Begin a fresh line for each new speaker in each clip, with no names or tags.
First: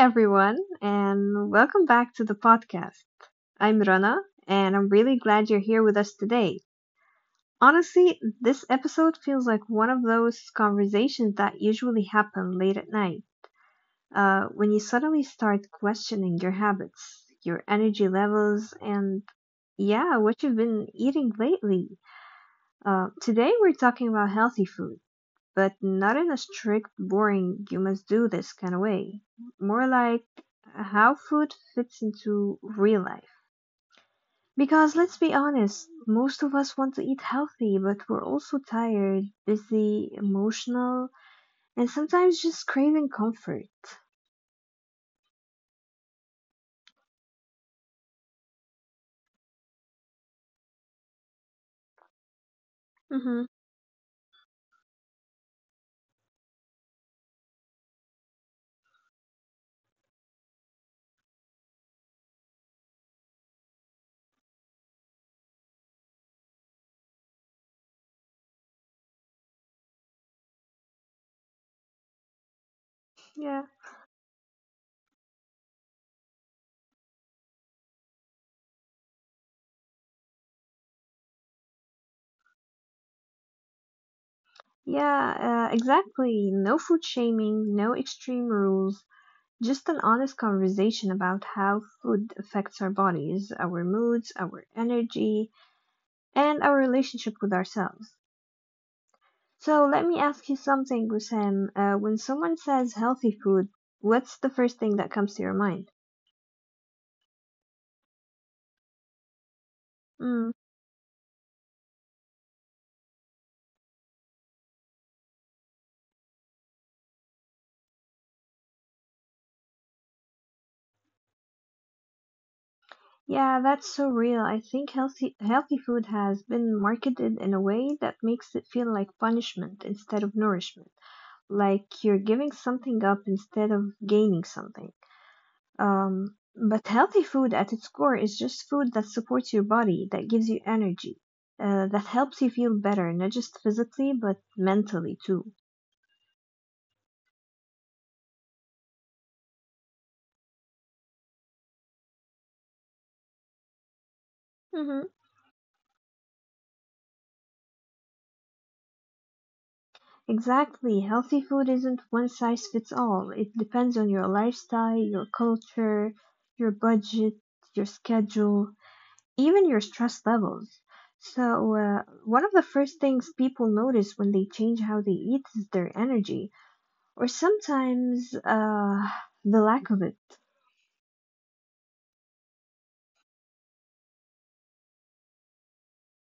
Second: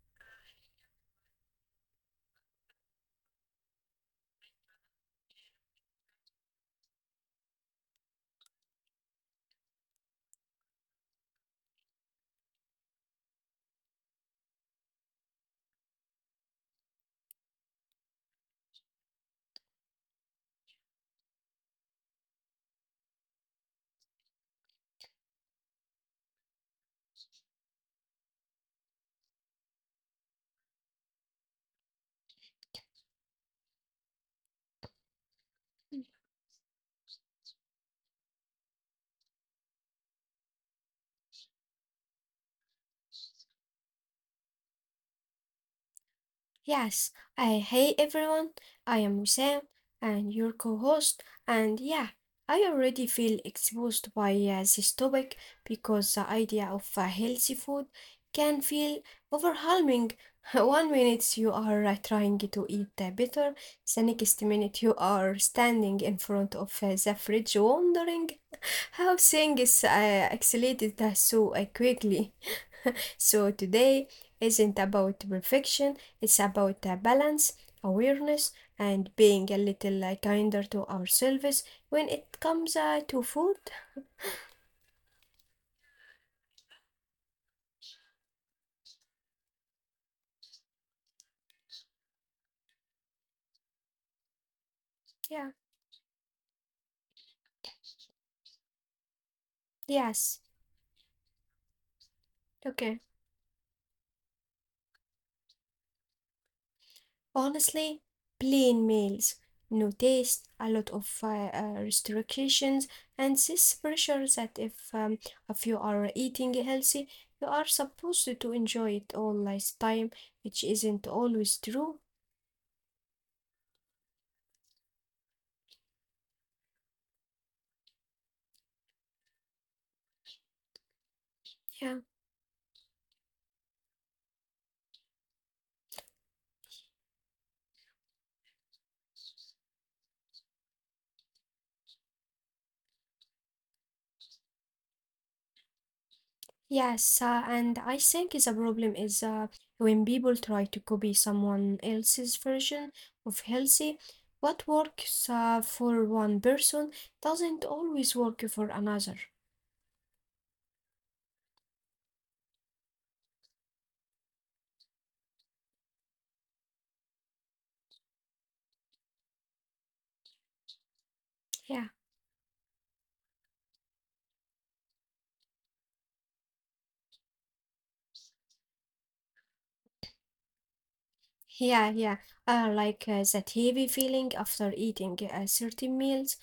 everyone, and welcome back to the podcast. I'm Rana, and I'm really glad you're here with us today. Honestly, this episode feels like one of those conversations that usually happen late at night, when you suddenly start questioning your habits, your energy levels, and yeah, what you've been eating lately. Today we're talking about healthy food but not in a strict, boring, you must do this kind of way. More like how food fits into real life. Because let's be honest, most of us want to eat healthy, but we're also tired, busy, emotional, and sometimes just craving comfort.
Yes, I hey everyone. I am Sam and your co-host, and yeah, I already feel
Mm-hmm.
exposed by this topic because the idea of healthy food can feel overwhelming. One minute you are trying to eat better, the next minute you are standing in front of the fridge wondering how things accelerated so quickly. So
Yeah.
today isn't about perfection, it's about a balance, awareness, and being a little kinder to ourselves when it comes to food.
Yeah, exactly. No food shaming, no extreme rules, just an honest conversation about how food affects our bodies, our moods, our
Yeah,
energy, and our relationship with ourselves. So let me
yes,
ask you something, Wissam. When someone
okay.
says healthy food, what's the first thing that comes to your mind?
Honestly, plain meals, no taste,
Mm,
a lot of restrictions, and this pressure that if you are eating healthy, you are supposed to enjoy it all last time, which isn't always true.
yeah, that's so real. I think healthy food has been marketed in a way that makes it feel like punishment instead of nourishment,
Yeah.
like you're giving something up instead of gaining something. But healthy food at its core is just food that supports your body, that gives you energy, that helps you feel better, not just physically, but mentally too.
Yes, and I think is a problem is when people try to copy someone else's version of healthy. What
Mm-hmm.
works for one person doesn't always work for another.
Exactly. Healthy food isn't one size fits all. It depends on your lifestyle, your culture, your budget, your schedule, even your stress levels. So,
Yeah,
one of the first things people notice when they change how they eat is their energy, or sometimes the lack of it.
yeah, yeah. Like that heavy feeling after eating certain meals.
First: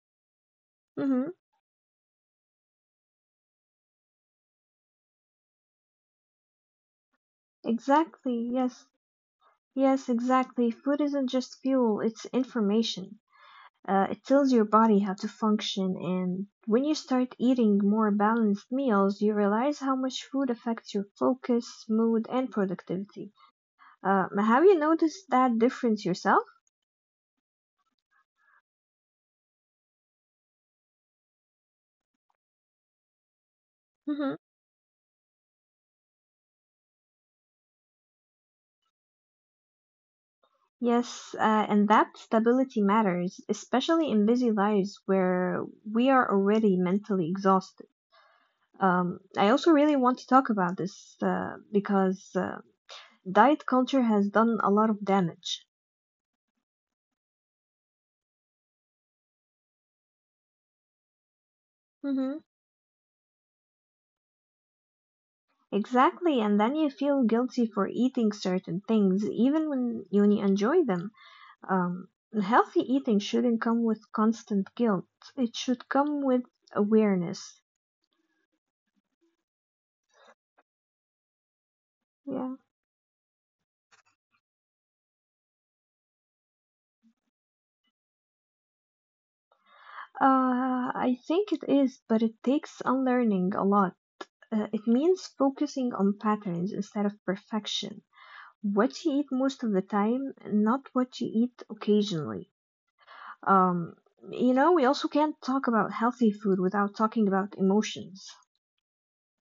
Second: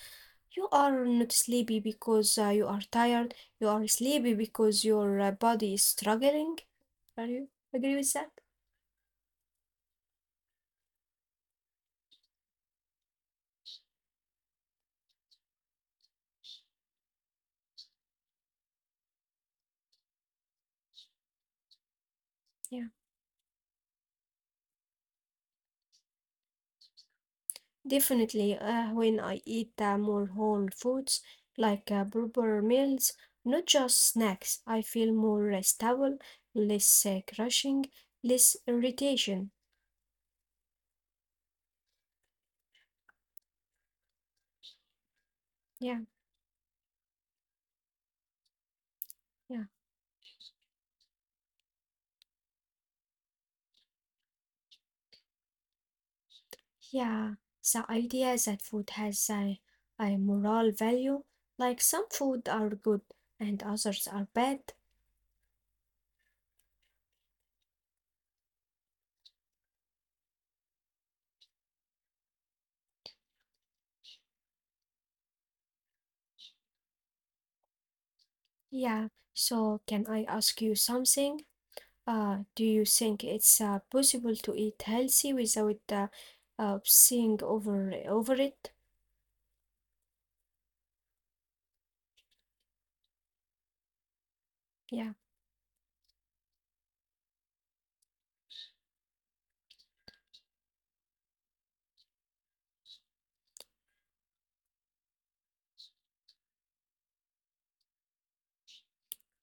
You are
Mm-hmm.
not sleepy because you are tired. You are sleepy because your body is struggling. Are you agree with that?
Exactly. Yes. Yes, exactly. Food isn't just fuel, it's information. It tells your body how to function, and when you start eating more balanced meals, you realize how much food affects your focus, mood, and
Yeah.
productivity. Have you noticed that difference yourself?
Definitely, when I eat more whole foods, like proper meals, not just
Mm-hmm.
snacks, I feel more stable, less crushing, less irritation.
Yes, and that stability matters, especially in busy lives where
Yeah,
we are already mentally exhausted. I
yeah,
also really want to talk about this, because. Diet culture has done a lot of damage.
yeah. The idea that food has a moral value, like some
Mm-hmm.
food are good and others are bad.
Exactly, and then you feel guilty for eating certain things, even when you enjoy them. Um, healthy eating shouldn't come with constant guilt. It should come with awareness.
Yeah, so can I ask you something?
Yeah.
Do you think it's possible to eat healthy without seeing over it?
I think it is, but it takes unlearning a lot. It
Yeah,
means focusing on patterns instead of perfection. What you eat most of the time, not what you eat occasionally. Um, we also can't talk about healthy food without talking about emotions.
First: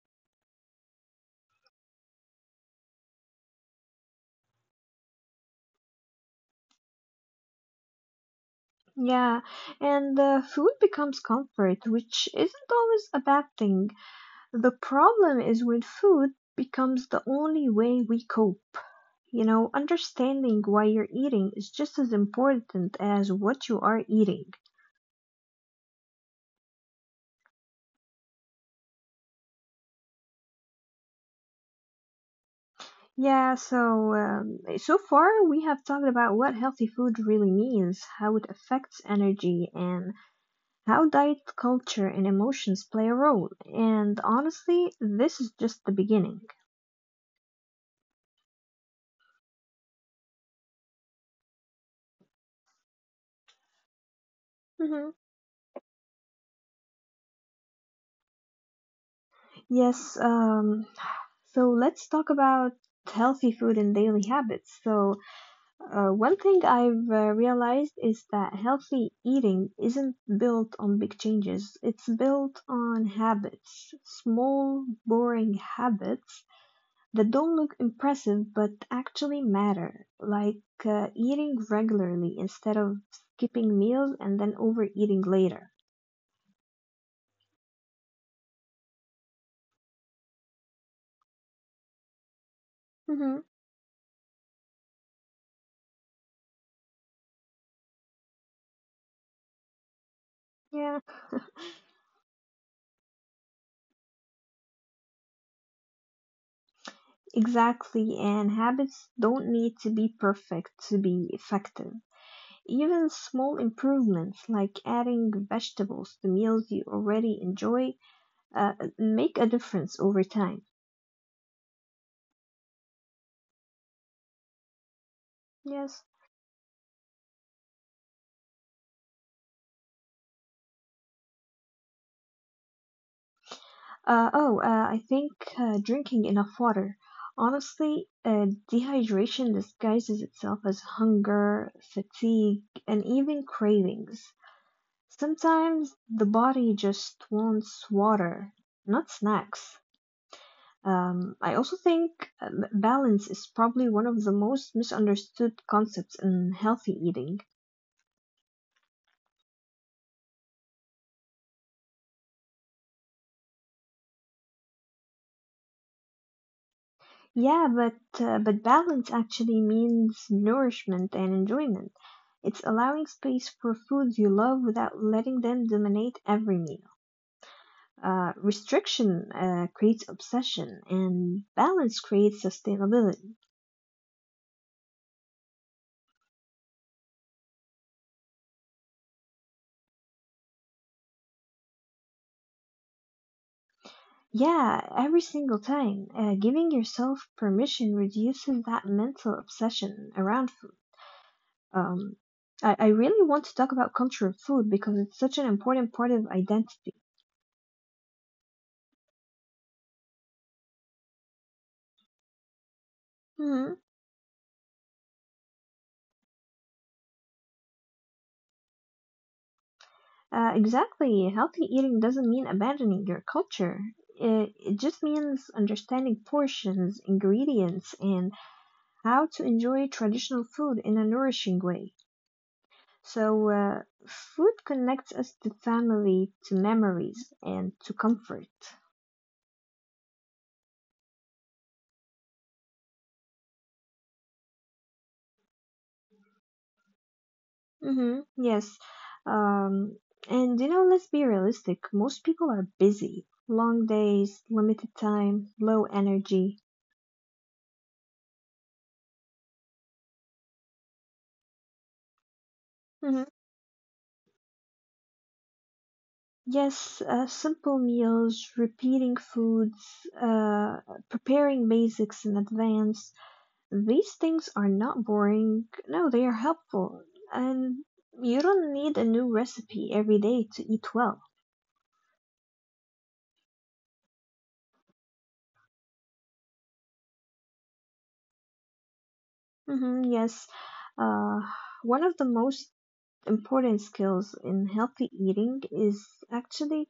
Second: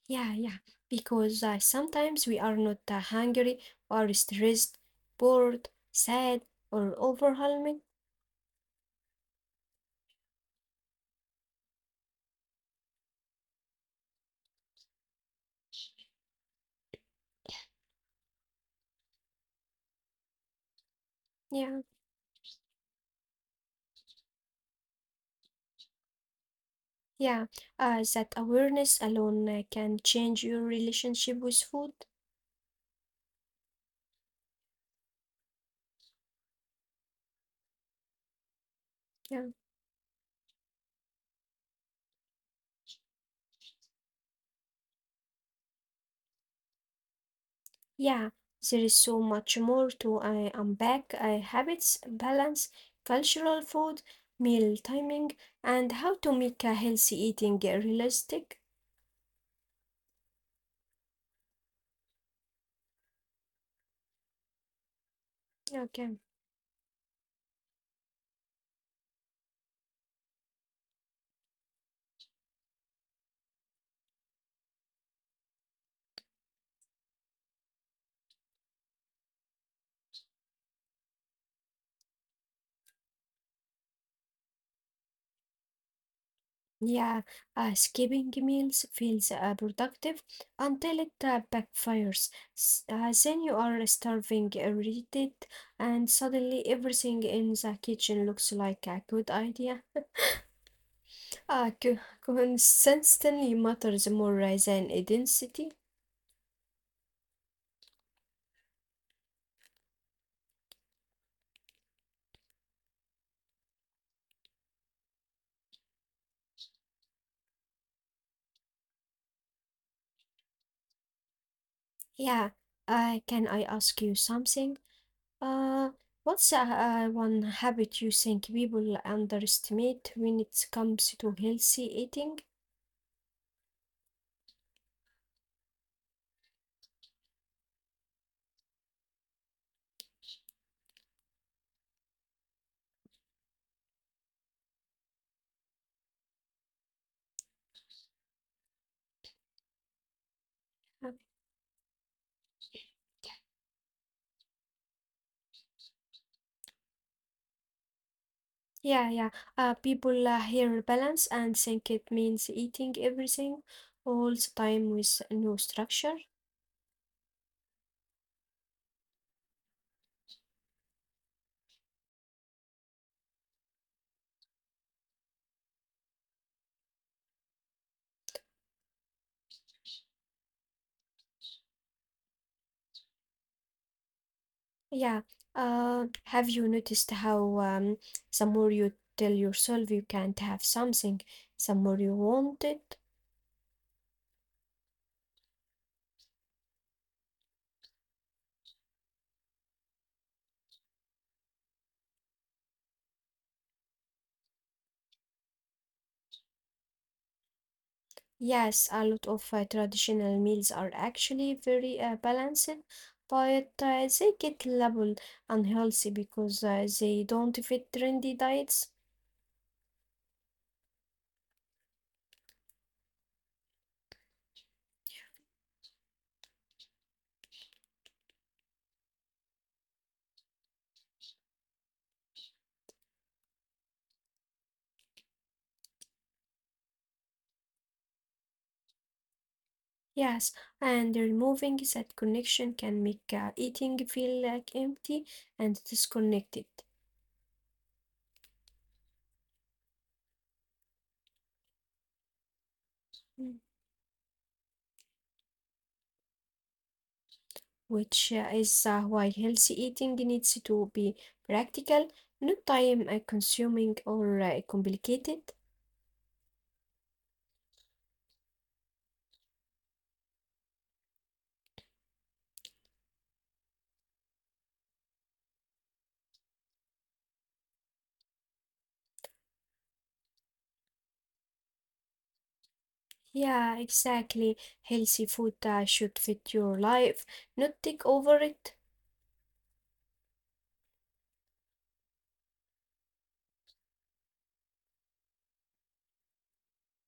yeah, yeah. Because sometimes we are not hungry, or stressed, bored, sad, or overwhelming.
Yeah, and food becomes comfort, which isn't always a bad thing. The problem is when food becomes the only way we cope. Understanding why you're eating is
Yeah,
just as important as what you are eating.
yeah. That awareness alone can change your relationship with food.
Yeah, so far we have talked about what healthy food really means, how it affects
Yeah.
energy, and how diet culture and emotions play a role. And honestly, this is just the beginning.
Yeah, there is so much more to unpack: habits, balance, cultural food, meal
Hmm.
timing, and how to make a healthy eating realistic.
Yes, so let's talk about healthy food and daily habits. So,
Okay.
one thing I've realized is that healthy eating isn't built on big changes, it's built on habits, small, boring habits that don't look impressive but actually matter, like eating regularly instead of skipping meals and then overeating later.
Yeah, skipping meals feels productive until it backfires. Then
Hmm.
you are starving, irritated, and suddenly everything in the kitchen looks like a good idea.
Yeah,
Uh, co- consistency matters more than intensity.
exactly. And habits don't need to be perfect to be effective. Even small improvements like adding vegetables to meals you already enjoy uh, make a difference over time.
Yeah, can I ask you something? Uh,
Yes.
what's one habit you think people underestimate when it comes to healthy eating?
Oh, I think drinking enough water. Honestly, dehydration disguises itself as hunger, fatigue, and even cravings. Sometimes the body just wants water, not snacks.
Uh,
I also think balance is probably one of the most misunderstood concepts in healthy eating.
yeah, yeah. People hear balance and think it means eating everything all the time with no structure.
Yeah, but balance actually means nourishment and enjoyment. It's allowing space for foods you love without letting them dominate every meal. Restriction creates obsession, and balance creates sustainability.
Yeah. Have you noticed how, the more you tell yourself you can't have something, the more you want it?
Yeah, every single time, giving yourself permission reduces that mental obsession around food. I really want to talk about culture of food because it's such an important part of identity.
Yes, a lot of traditional meals are actually very balanced, but
Hmm.
they get labeled unhealthy because they don't fit trendy diets.
Exactly. Healthy eating doesn't mean abandoning your culture. It just means understanding portions, ingredients, and how to enjoy traditional food in a nourishing way. So, food connects us to family, to memories, and to comfort.
Yes, and removing that connection can make eating feel like empty and disconnected.
Mm-hmm. Yes. Um, and let's be realistic. Most people are busy.
Mm.
Long days, limited time, low energy.
Which is why healthy eating needs to be practical, not time
Mhm.
consuming or complicated.
Yes, simple meals, repeating foods, uh, preparing basics in advance. These things are not boring. No, they are helpful. And you don't need a new recipe every day to eat well.
Yeah, exactly. Healthy food should fit your life, not take over it.
Hmm. Yes. Uh, one of the most important skills in healthy eating is actually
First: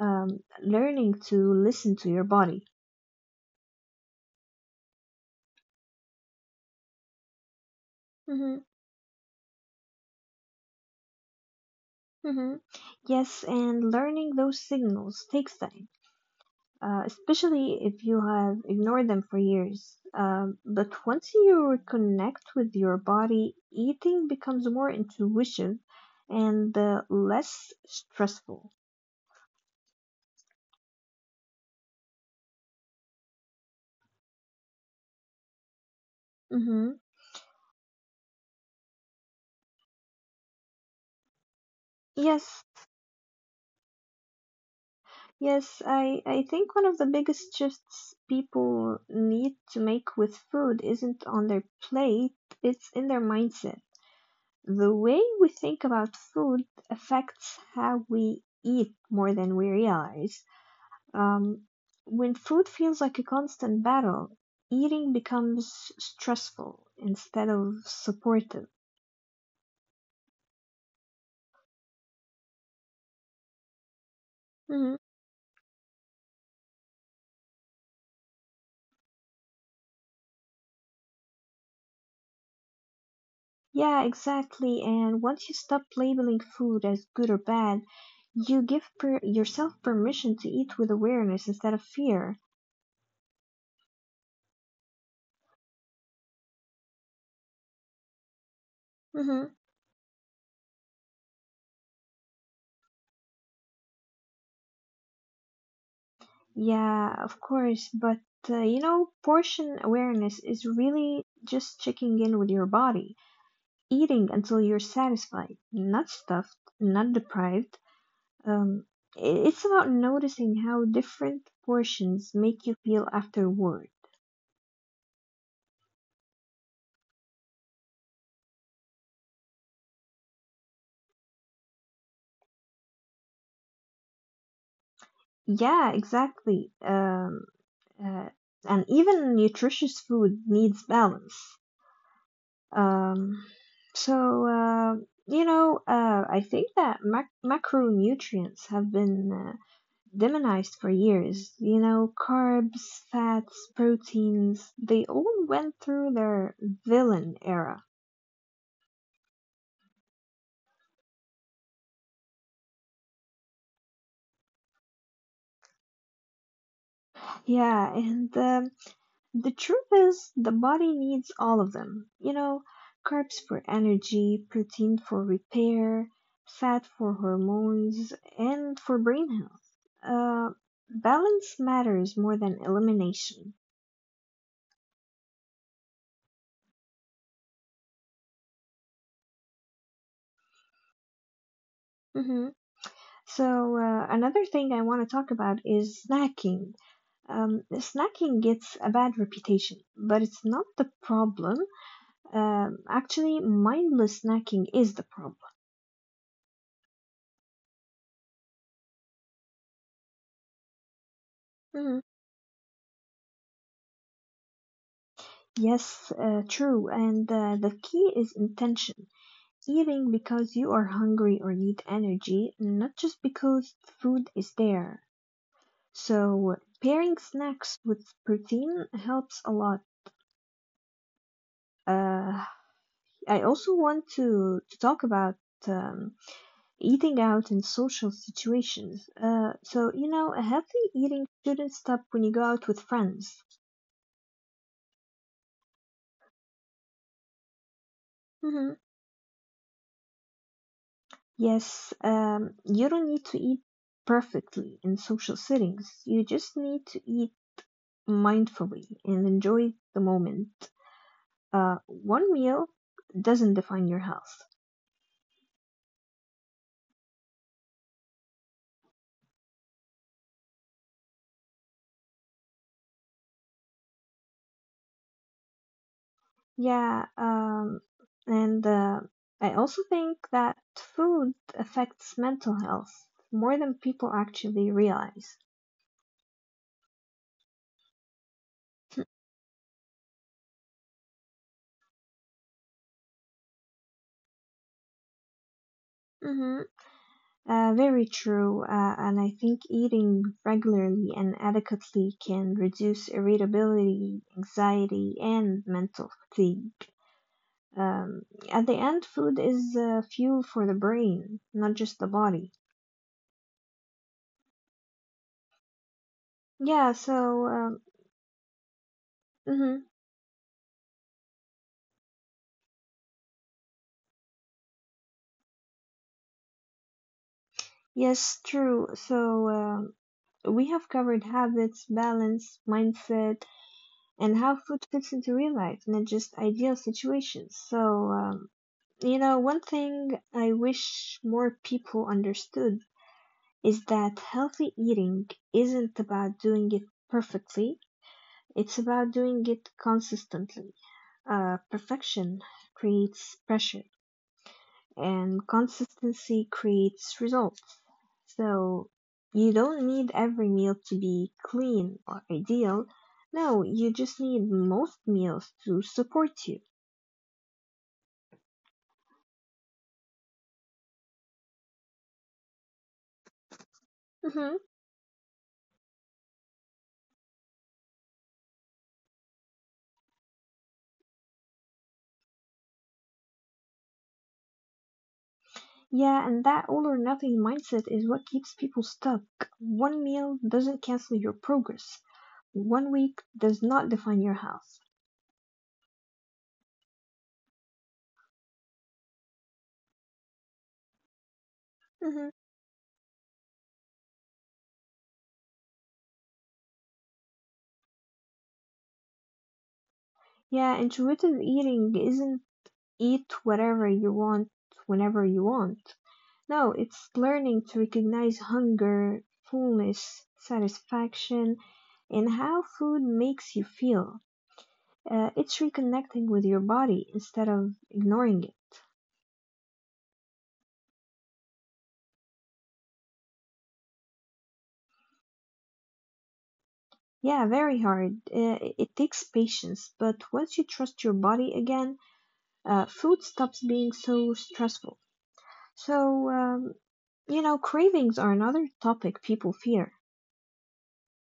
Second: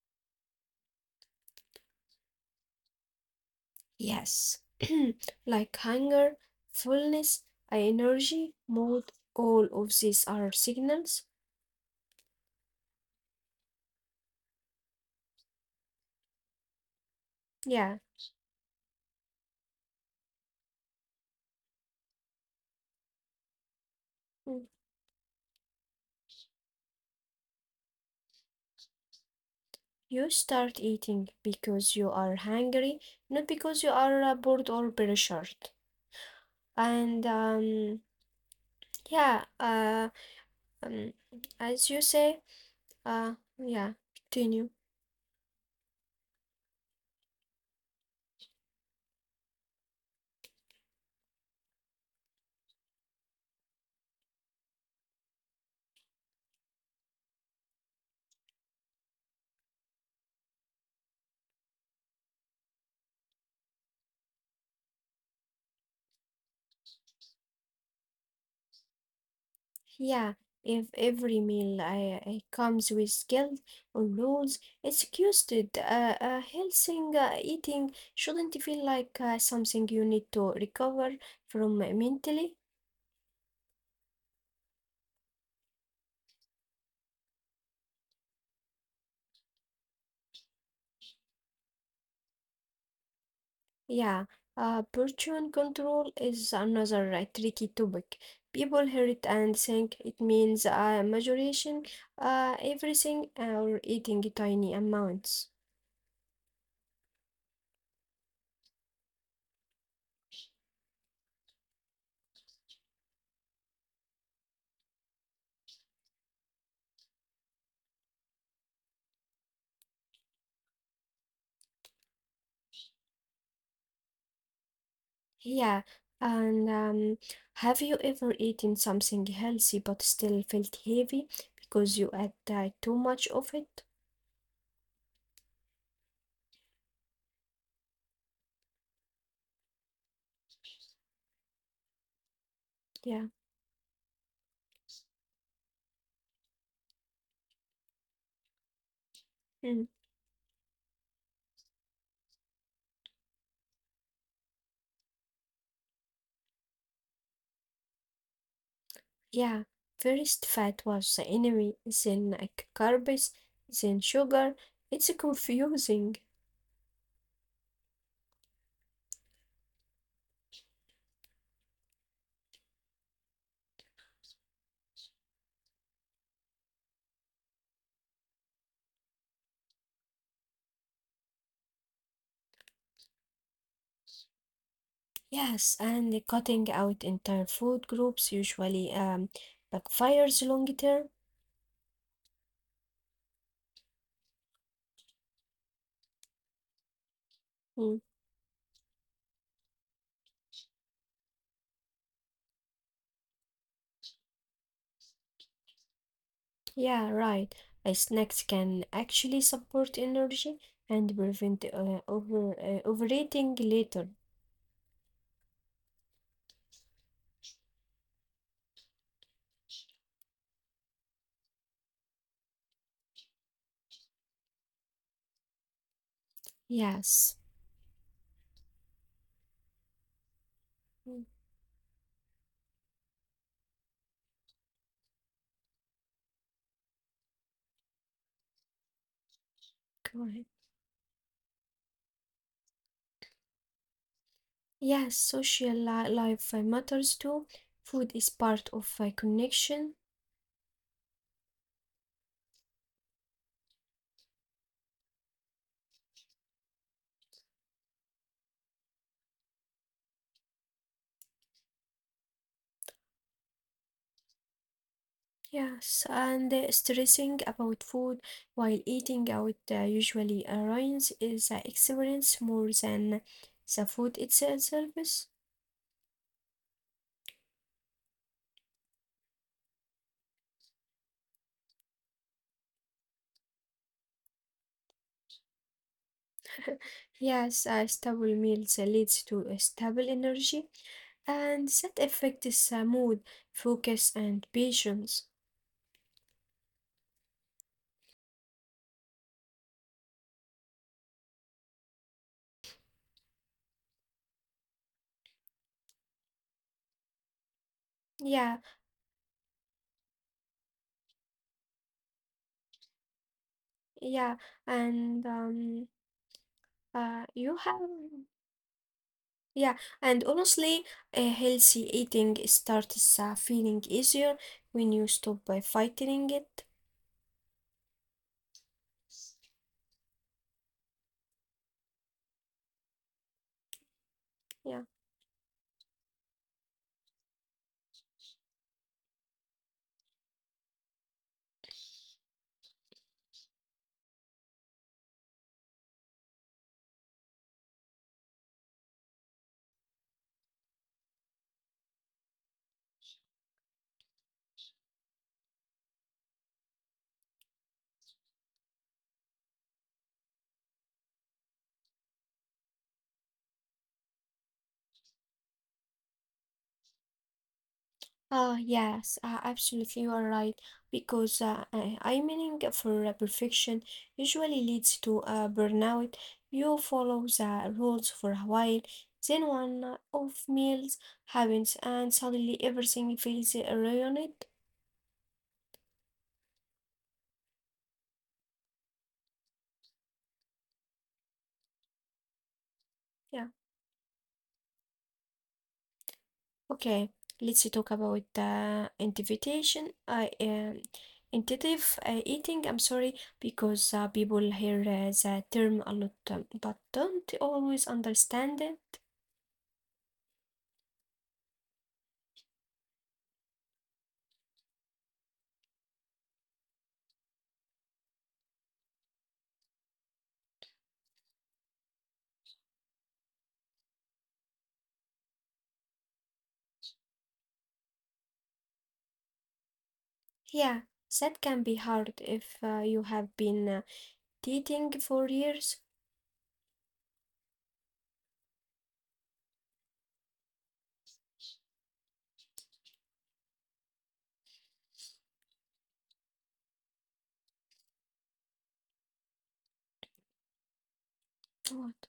learning to listen to your body.
Yes. Like hunger, fullness, energy,
Hmm.
mood, all of these are signals.
Hmm. Yes, and learning those signals takes time, especially
Yeah.
if you have ignored them for years. But once you reconnect with your body, eating
Mm.
becomes more intuitive and less stressful.
You start eating because you are hungry, not because you are bored or pressured.
Hmm.
And yeah, um, as you say,
Yes,
yeah, continue.
yes, I think one of the biggest shifts people need to make with food isn't on their plate, it's in their mindset. The way we think about food affects how we eat more than we realize. Um, when food feels like a constant battle, eating becomes stressful instead of supportive.
Yeah, if every meal I comes with guilt or rules,
Hmm.
it's excused. Healthy eating shouldn't feel like something you need to recover from mentally.
Yeah, exactly. And once you stop labeling food as good or bad, you give yourself permission to eat with awareness instead of fear.
Yeah, portion control is another tricky topic. People hear it
Hmm.
and think it means moderation, everything, or eating tiny amounts.
Yeah, of course, but portion awareness is really just checking in with your body, eating until you're satisfied, not stuffed, not deprived. Um, it's about noticing how different portions make you feel afterward.
Yeah, and have you ever eaten something healthy but still felt heavy because you ate too much of it?
Yeah, exactly. Uh, and even nutritious food needs balance.
Yeah,
Um, so, I think that macronutrients have been
mm,
demonized for years. You know, carbs, fats, proteins, they all went through their villain era.
yeah. First, fat was the enemy, then carbs, then sugar. It's confusing.
Yeah, and the truth is, the body needs all of them. You know, carbs for energy, protein for repair, fat for hormones, and for brain health. Uh, balance matters more than elimination.
Yes, and the cutting out entire food groups usually backfires long term.
Hmm. So, another thing I want to talk about is snacking. Um,
Hmm.
snacking gets a bad reputation, but it's not the problem. Actually, mindless snacking is the problem.
Yeah, right. Snacks can actually support energy and prevent
Hmm.
overeating later.
Yes, true. And the key is intention. Eating because you are hungry or need energy, not just because food is there. So, pairing
Yes.
snacks with protein helps a lot.
Mm.
Uh, I also want to talk about um, eating out in social situations. Uh, so, you
Go
know,
ahead.
a healthy eating shouldn't stop when you go out with friends.
Yes, social li life matters too. Food is part
Mhm.
of connection.
Yes, you don't need to eat perfectly in social settings. You just need to eat mindfully and enjoy the moment. One meal doesn't define your health.
Yes, and stressing about food while eating out usually ruins is experience more than the food itself.
Yeah, and I also think that food affects mental health more than people actually realize.
Yes, a stable meals leads to a stable energy. And that affects mood, focus, and patience.
Hmm. Very true, and I think eating regularly and adequately can reduce irritability, anxiety, and mental fatigue. Um,
Yeah,
at the end, food is fuel for the brain, not just the body.
yeah, and
Yeah,
uh, you
so,
have, yeah,
mhm,
and honestly, a healthy eating starts feeling easier when you stop by fighting it.
yes, true. So, we have covered habits, balance, mindset, and how
Yeah.
food fits into real life, not just ideal situations. So, One thing I wish more people understood is that healthy eating isn't about doing it perfectly, it's about doing it consistently. Perfection creates pressure, and consistency creates results. So, you don't need every meal to be clean or ideal. No, you just need most meals to support you.
Yes, absolutely, you are right. Because I meaning for perfection usually
Mhm.
leads to burnout. You follow the rules for a while, then one off meals happens, and suddenly everything feels ruined.
Yeah, and that all or nothing mindset is what keeps people stuck. One meal doesn't cancel your progress. One week
Yeah.
does not define your health.
Okay, let's talk about invitation. I Intuitive
Hmm.
eating. I'm sorry, because people hear the term a lot, but don't always understand it.
Yeah, intuitive eating isn't eat whatever you want whenever you want. No, it's learning to recognize hunger, fullness, satisfaction, and how food makes you feel. It's reconnecting with your body instead of ignoring it.
Yeah, that can be hard if you have been dating for years.
Yeah, very hard. It takes patience, but once you trust your body again, food stops being so stressful. So, you know, cravings are another topic people fear.
What?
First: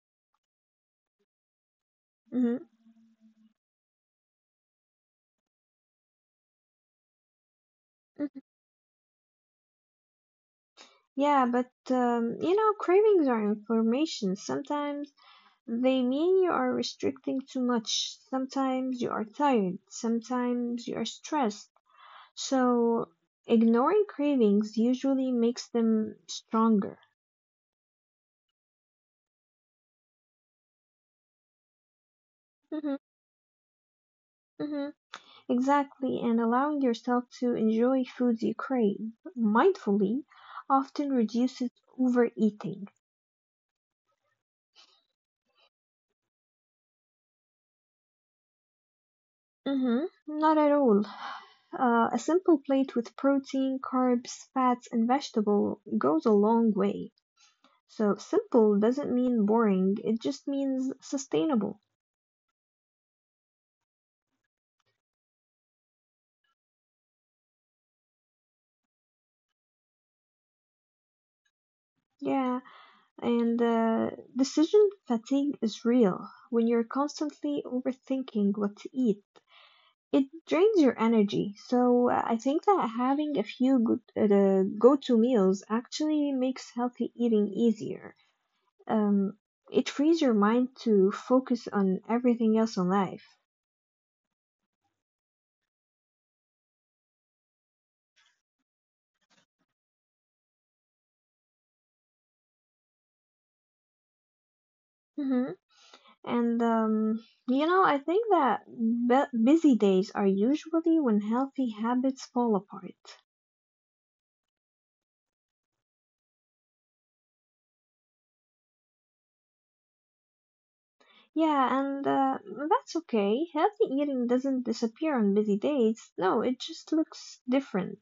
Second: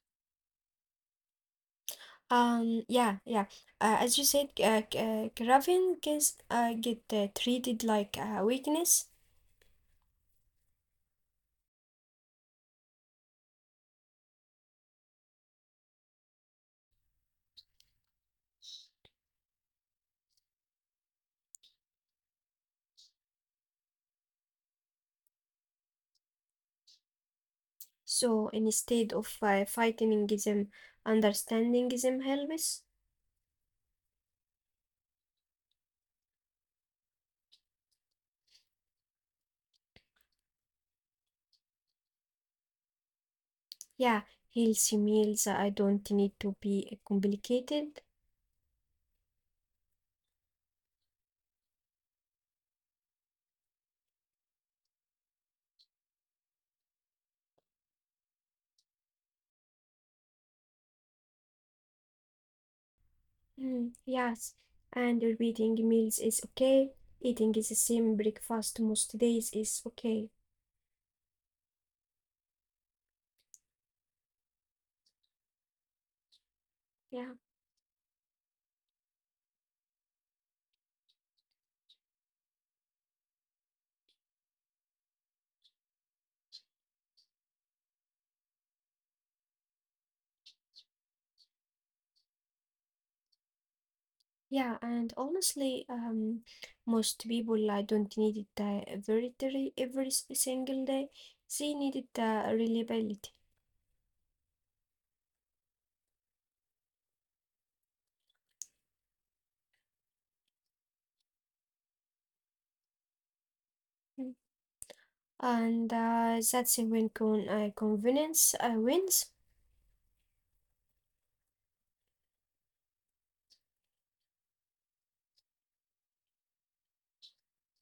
Hmm.
Yeah, yeah. As you said, craving gets get treated like a weakness.
Yeah, but cravings are information. Sometimes they mean you are restricting too much. Sometimes you are tired. Sometimes you are stressed. So, ignoring cravings usually makes them stronger.
So instead of fighting them, understanding them
Hmm.
helps.
Hmm. Exactly, and allowing yourself to enjoy foods you crave mindfully often reduces overeating.
Yeah, healthy meals. I don't need to be complicated.
Mm-hmm. Not at all. A simple plate with protein, carbs, fats, and vegetable goes a long way. So simple doesn't mean boring, it just means sustainable.
Mm, yes, and repeating meals is okay. Eating is the same breakfast most days is okay.
Yeah, and decision fatigue is real. When you're
Yeah.
constantly overthinking what to eat, it drains your energy. So I think that having a few good, go-to meals actually makes healthy eating easier. Um, it frees your mind to focus on everything else in life.
Yeah, and honestly, most people I don't need it every day, every single day. They need it, reliability.
hmm And I think that busy days are usually when healthy habits fall apart.
Mm. And that's when convenience wins.
Yeah, and that's okay. Healthy eating doesn't disappear on busy days. No, it just looks different.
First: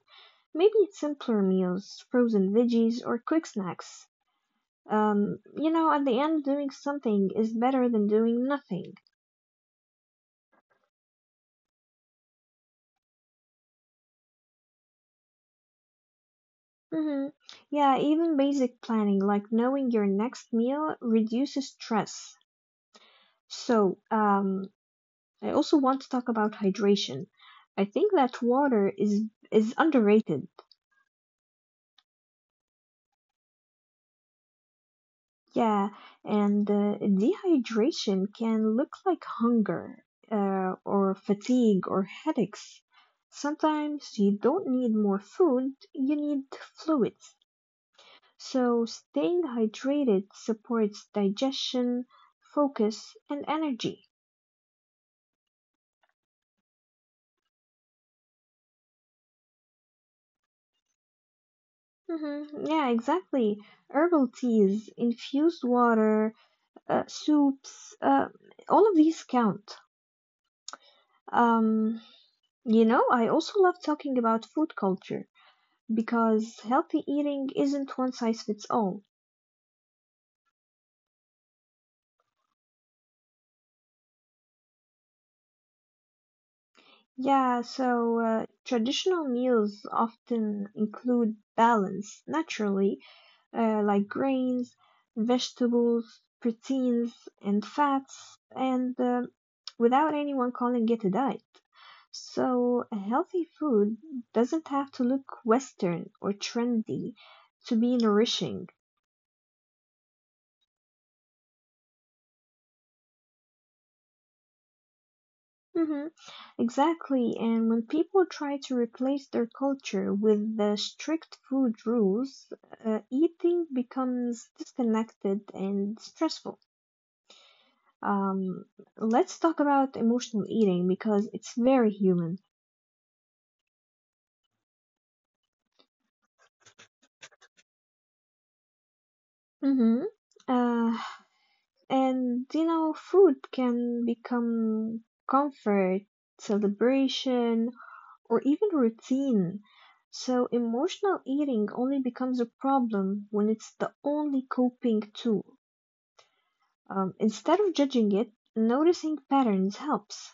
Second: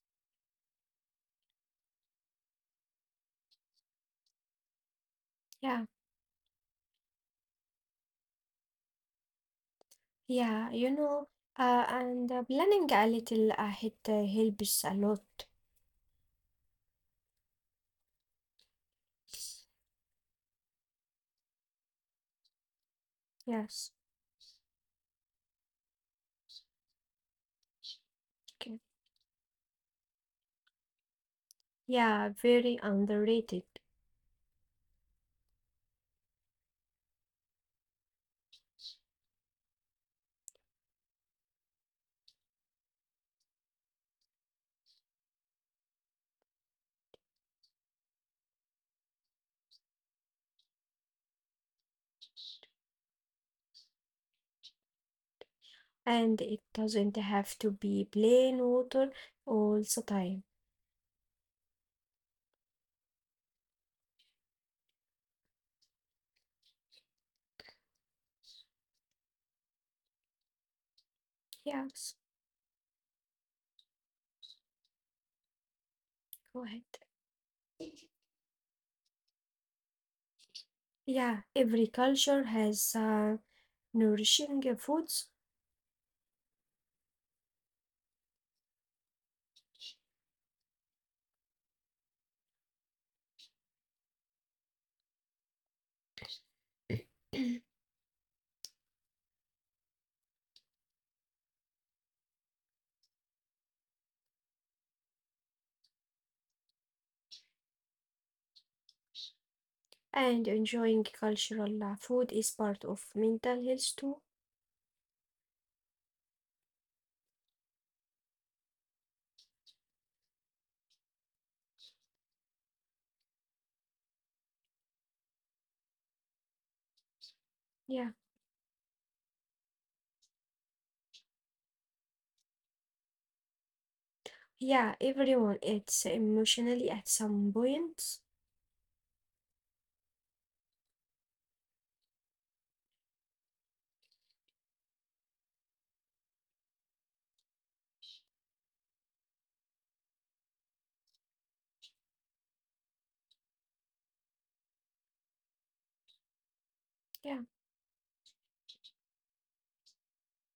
Maybe it's simpler meals, frozen veggies, or quick snacks.
Yeah,
At the end, doing something is better than doing nothing.
yeah, and planning a little ahead helps a lot.
Hmm. Yeah, even basic planning, like knowing your next meal, reduces stress.
Yes.
So, I also want to talk about hydration. I think that
Okay.
water is underrated.
Yeah, very underrated,
Yeah, and dehydration can look like hunger, or fatigue or headaches. Sometimes you don't need more food, you need fluids. So staying hydrated supports digestion, focus, and energy.
and it doesn't have to be plain water all the time.
Hmm. Yeah, exactly. Herbal teas, infused water, soups, all of these count. Um,
Yes.
I also love talking about food culture
Go
because
ahead.
healthy eating isn't one size fits all.
Yeah, every culture has nourishing foods,
Yeah, so traditional meals often include balance naturally, like grains, vegetables, proteins, and fats, and without anyone calling it a diet. So, a healthy food doesn't have to look Western or trendy to be nourishing.
and enjoying cultural food is part of mental health too.
Hmm. Exactly. And when people try to replace their culture with the strict food rules, eating becomes disconnected and stressful.
Yeah,
Um, let's talk about emotional eating because it's very human.
yeah, everyone eats emotionally at some point.
Hmm. Uh, and food can become comfort, celebration, or even routine. So emotional eating only becomes a problem when it's the only coping tool.
Yeah,
Instead of judging it, noticing patterns helps.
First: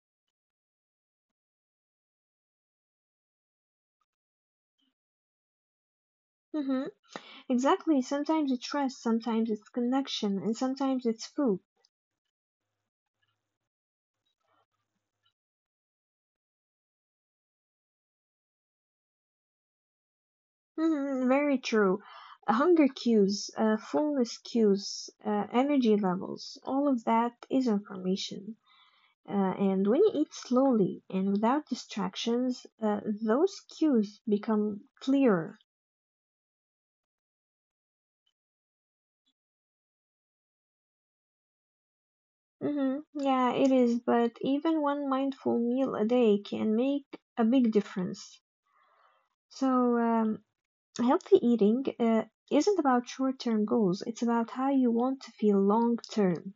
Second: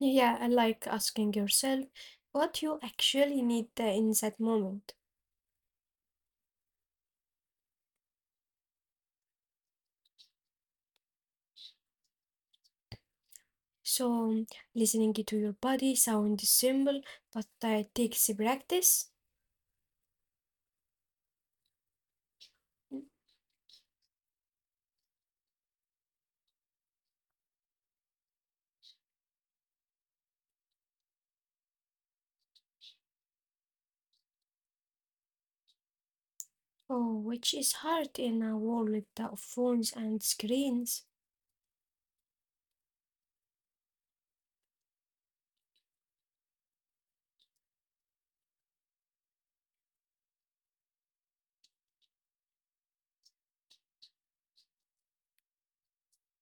yeah, I like asking yourself what you actually need in that moment.
Hmm. Exactly. Sometimes it's rest, sometimes it's connection, and sometimes it's food.
So, listening to your body sounds simple, but it takes practice.
Hmm. Very true. Hunger
Mm.
cues, fullness cues, energy levels, all of that is information. And when you eat slowly and without distractions, those cues become clearer.
Oh, which is hard in a world of phones and screens.
Hmm. Yeah, it is, but even one mindful meal a day can make a big difference. So, um, healthy eating isn't about short term goals, it's about how you want to feel long term.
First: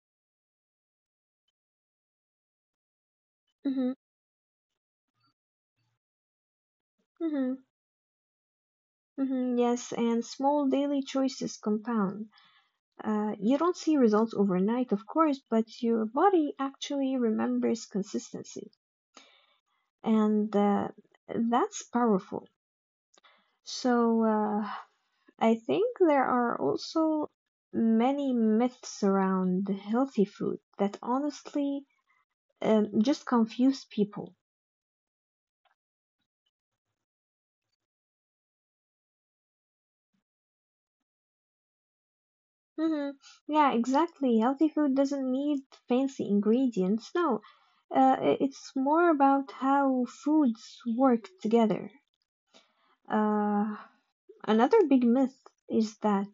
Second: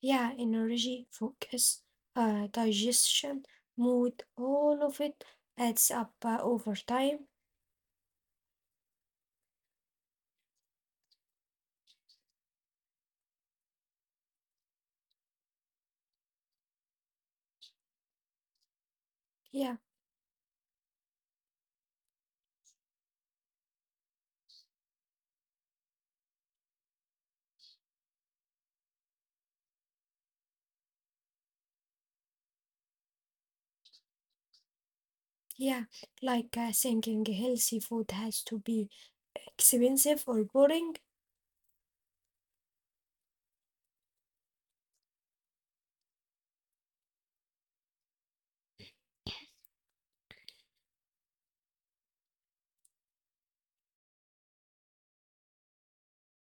Yeah, energy, focus, digestion,
hmm
mood, all of it adds up over time.
hmm Yes, and small daily choices compound. You don't see results overnight, of course, but your body actually remembers consistency.
Yeah,
And that's powerful. So I think there are also many myths around healthy food that honestly just confuse people.
yeah. Like thinking healthy food has to be expensive or boring.
Hmm. Yeah, exactly. Healthy food doesn't need fancy ingredients. No, it's more about how foods work together. Uh, Another big myth is that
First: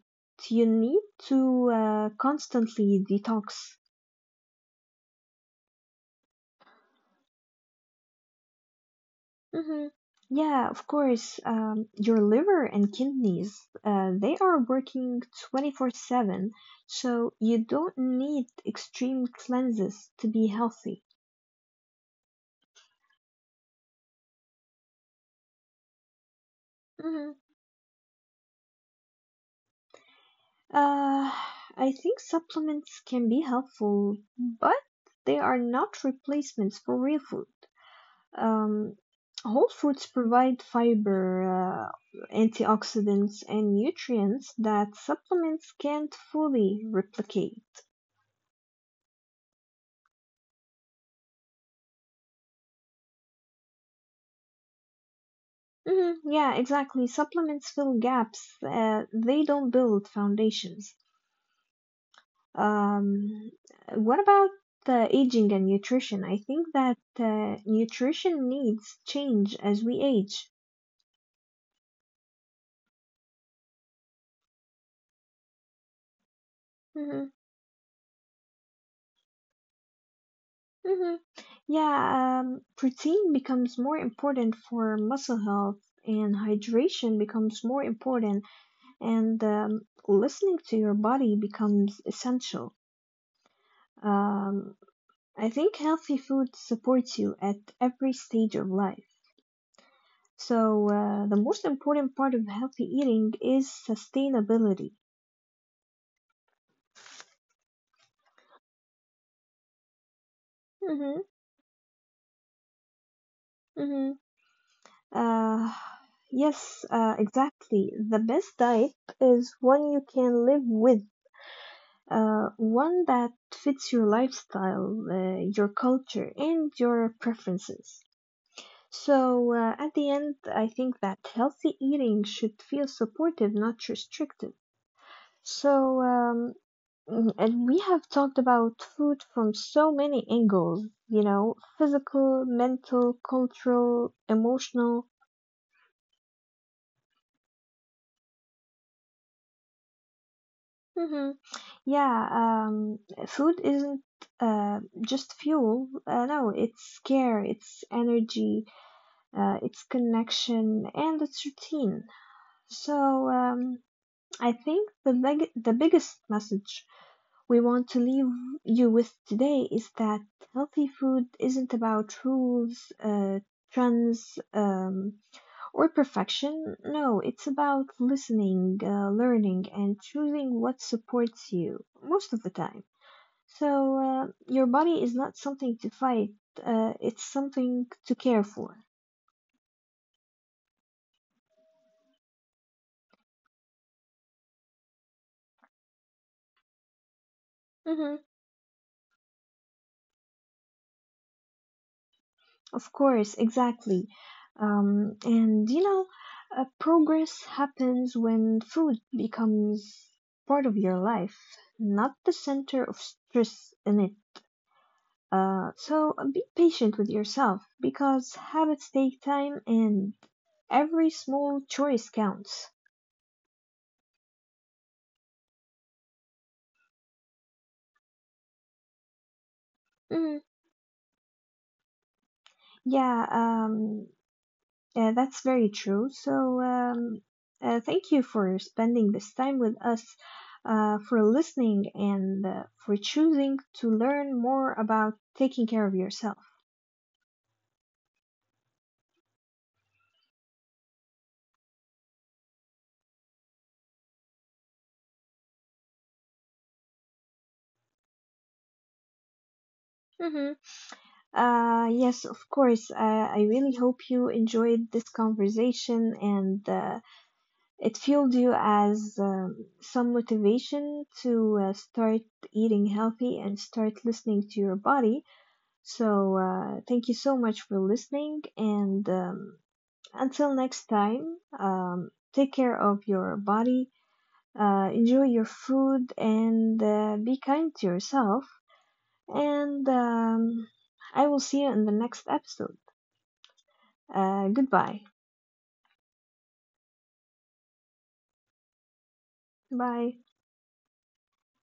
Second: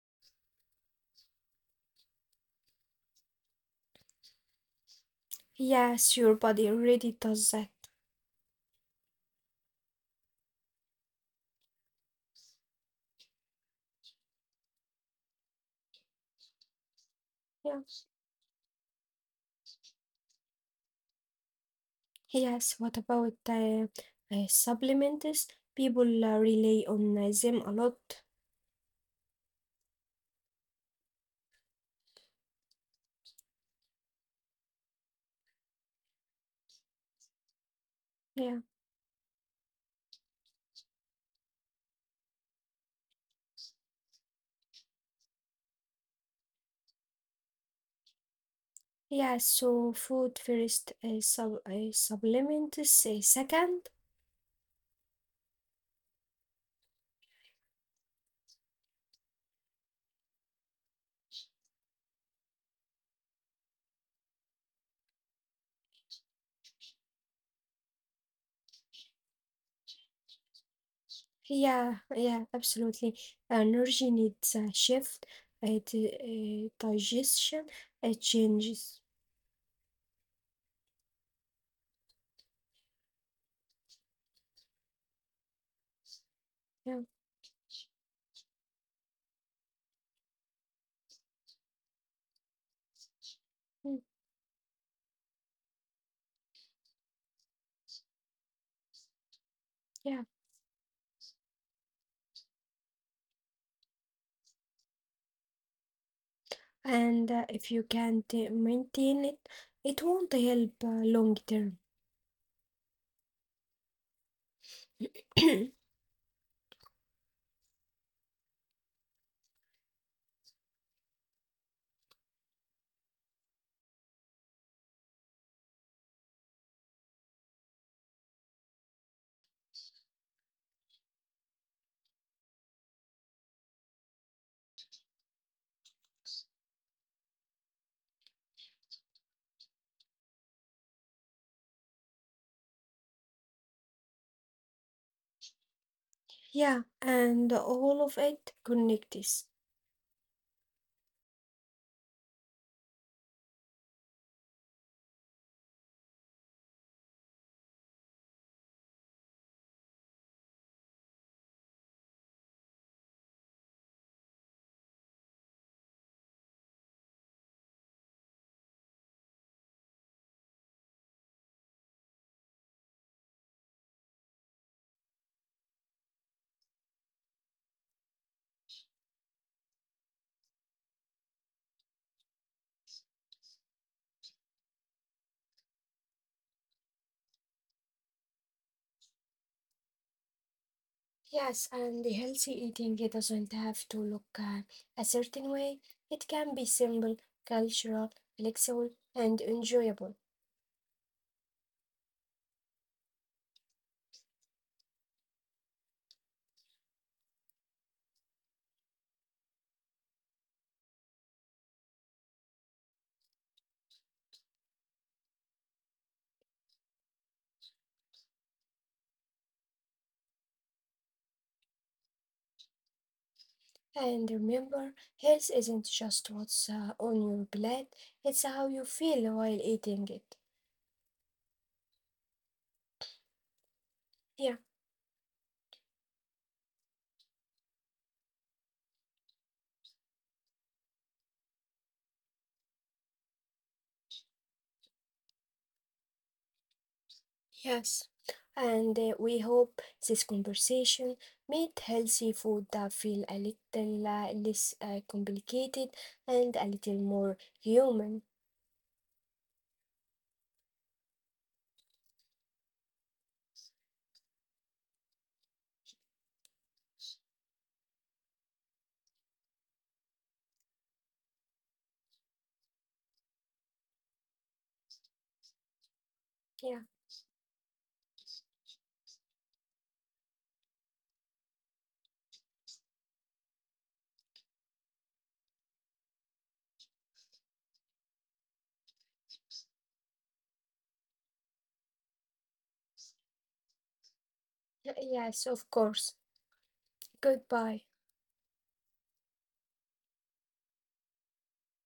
you need to constantly detox.
Yes, your body already does that.
Hmm. Yeah, of course. Your liver and kidneys, they are working 24/7, so you
Yeah.
don't need extreme cleanses to be healthy.
Yes, what about supplements? People rely on
Hmm.
them a lot.
Uh, I think supplements can be helpful, but they are not replacements for real food.
Yeah.
Um, Whole foods provide fiber, uh, antioxidants, and nutrients that supplements can't fully replicate.
Yeah, so food first, supplements second.
Mhm, yeah, exactly. Supplements fill gaps. They don't build foundations. Um, what about the aging and nutrition? I think that nutrition needs change as we age.
Yeah, yeah, absolutely. Energy needs a shift, a
hmm
digestion, it changes.
hmm Yeah, protein becomes more important for muscle health, and
Yeah,
hydration becomes more important, and listening to your body becomes essential.
mm,
Um, I think healthy food supports you at every stage of life.
yeah.
So, the most important part of healthy eating is sustainability.
And if you can't maintain it, it won't help
Mm-hmm,
long term.
mm-hmm. Uh, yes, exactly. The best diet is one you can live with, one that fits your lifestyle, your culture, and your preferences. So, at the end, I think that healthy eating should feel supportive, not restrictive. So, and we have talked about food from so many angles, you know, physical, mental, cultural, emotional.
Yeah, and all of it connects.
Hmm. Yeah, um, food isn't just fuel. No, it's care, it's energy, it's connection, and it's routine. So, um, I think the biggest message we want to leave you with today is that healthy food isn't about rules, trends, or perfection. No, it's about listening, learning, and choosing what supports you most of the time. So, your body is not something to fight, it's something to care for.
Yes, and the healthy eating it doesn't have to look a certain way. It can be simple, cultural,
Mhm.
flexible, and enjoyable.
Of course, exactly. And progress happens when food becomes part of your life, not the center of stress in it. So be patient with yourself because habits take time and every small choice counts.
And remember, health isn't just what's on your plate, it's how you feel while eating it.
Mm, yeah,
Yeah,
um, that's very true. So, thank you for spending this time with us, for listening, and for choosing to learn more about taking care of yourself.
yes. And we hope this conversation made healthy food feel a little less complicated, and a little more human.
Mm-hmm. Yes, of course. I really hope you enjoyed this conversation and it fueled you as some motivation to start eating healthy and start listening to your body. So,
Yeah,
thank you so much for listening and until next time, take care of your body, enjoy your food, and be kind to yourself. And I will see you in the next episode. Goodbye.
yes, of course. Goodbye.
Bye.